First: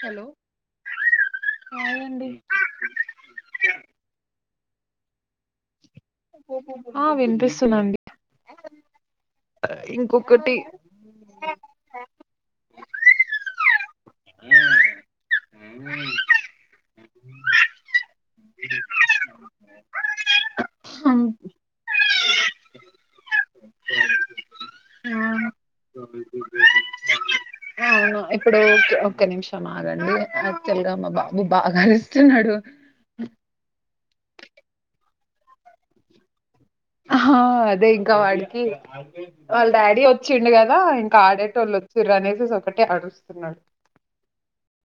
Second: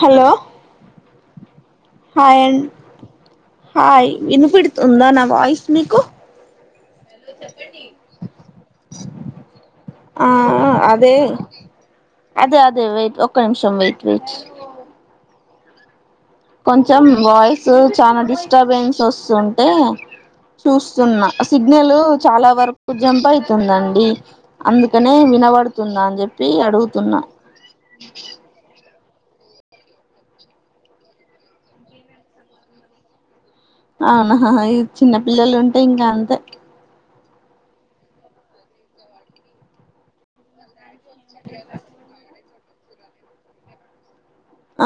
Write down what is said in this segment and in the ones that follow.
Hello. Hi and hi విన్నపడుతుందా నా. Voice మీకు. ఆ వినిపిస్తుందండి ఇంకొకటి ఆహ్ అదే అదే అ. వెయిట్ ఒక్క నిమిషం వెయిట్ వెయిట్. హ్మ్మ్. కొంచెం వాయిసు. చానా డిస్టర్బన్స్ వస్తుంటే చూస్తున్న సిగ్నలు. చాలా వరకు జంప్ అయితుంది అండి. అందుకనే వినబడుతుందా అని చెప్పి అడుగుతున్నా. ఆహ్. ఒక నిమిషం ఆగండి యాక్చవల్గా మా బాబు బాగా అరుస్తున్నాడు. అవునా అ హ ఈ చిన్న పిల్లలుంటే ఇంక అంతే హ హ అదే ఇంకా వాడికి వాళ్ళ డాడీ వచ్చిండు కదా కాడేటోలొచ్చింరనెసేసి ఒక్కటే అరుస్తున్నడు.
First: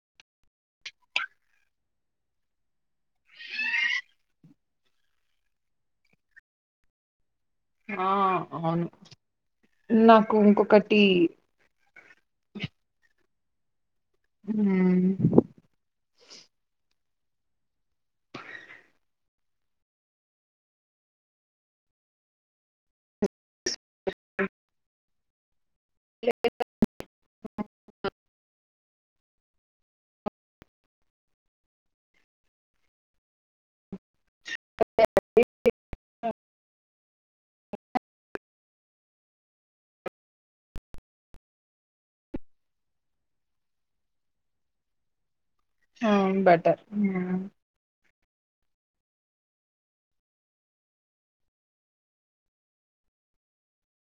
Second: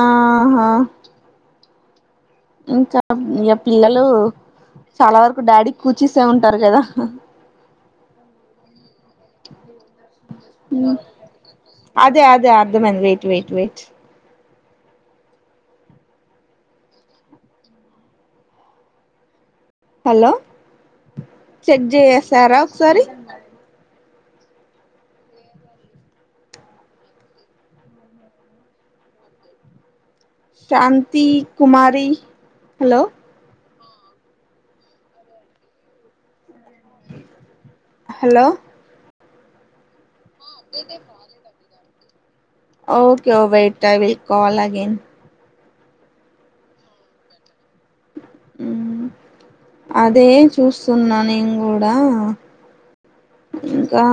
ఆహా. ఇంకా ఇగ పిల్లలు. చాలా వరకు డాడీ కూచీసె ఉంటారు కదా అ ఆ అవ్ను. మ్ అదే అదే అర్ధమైంది వేయి వెయిట్ వేట్ హ్మ్ హలో చెక్ జేసారా ఒక్సారి [inaudible] [unintelligible] శాంతీ కుమారి హలో! [inaudible] హలో! ఆ అప్డేటే కాలేదండి. ఓకే ఒ wait I will call again um butter మ్ మ్ అదే చూస్తున్నా నేన్గూడ ఇంకా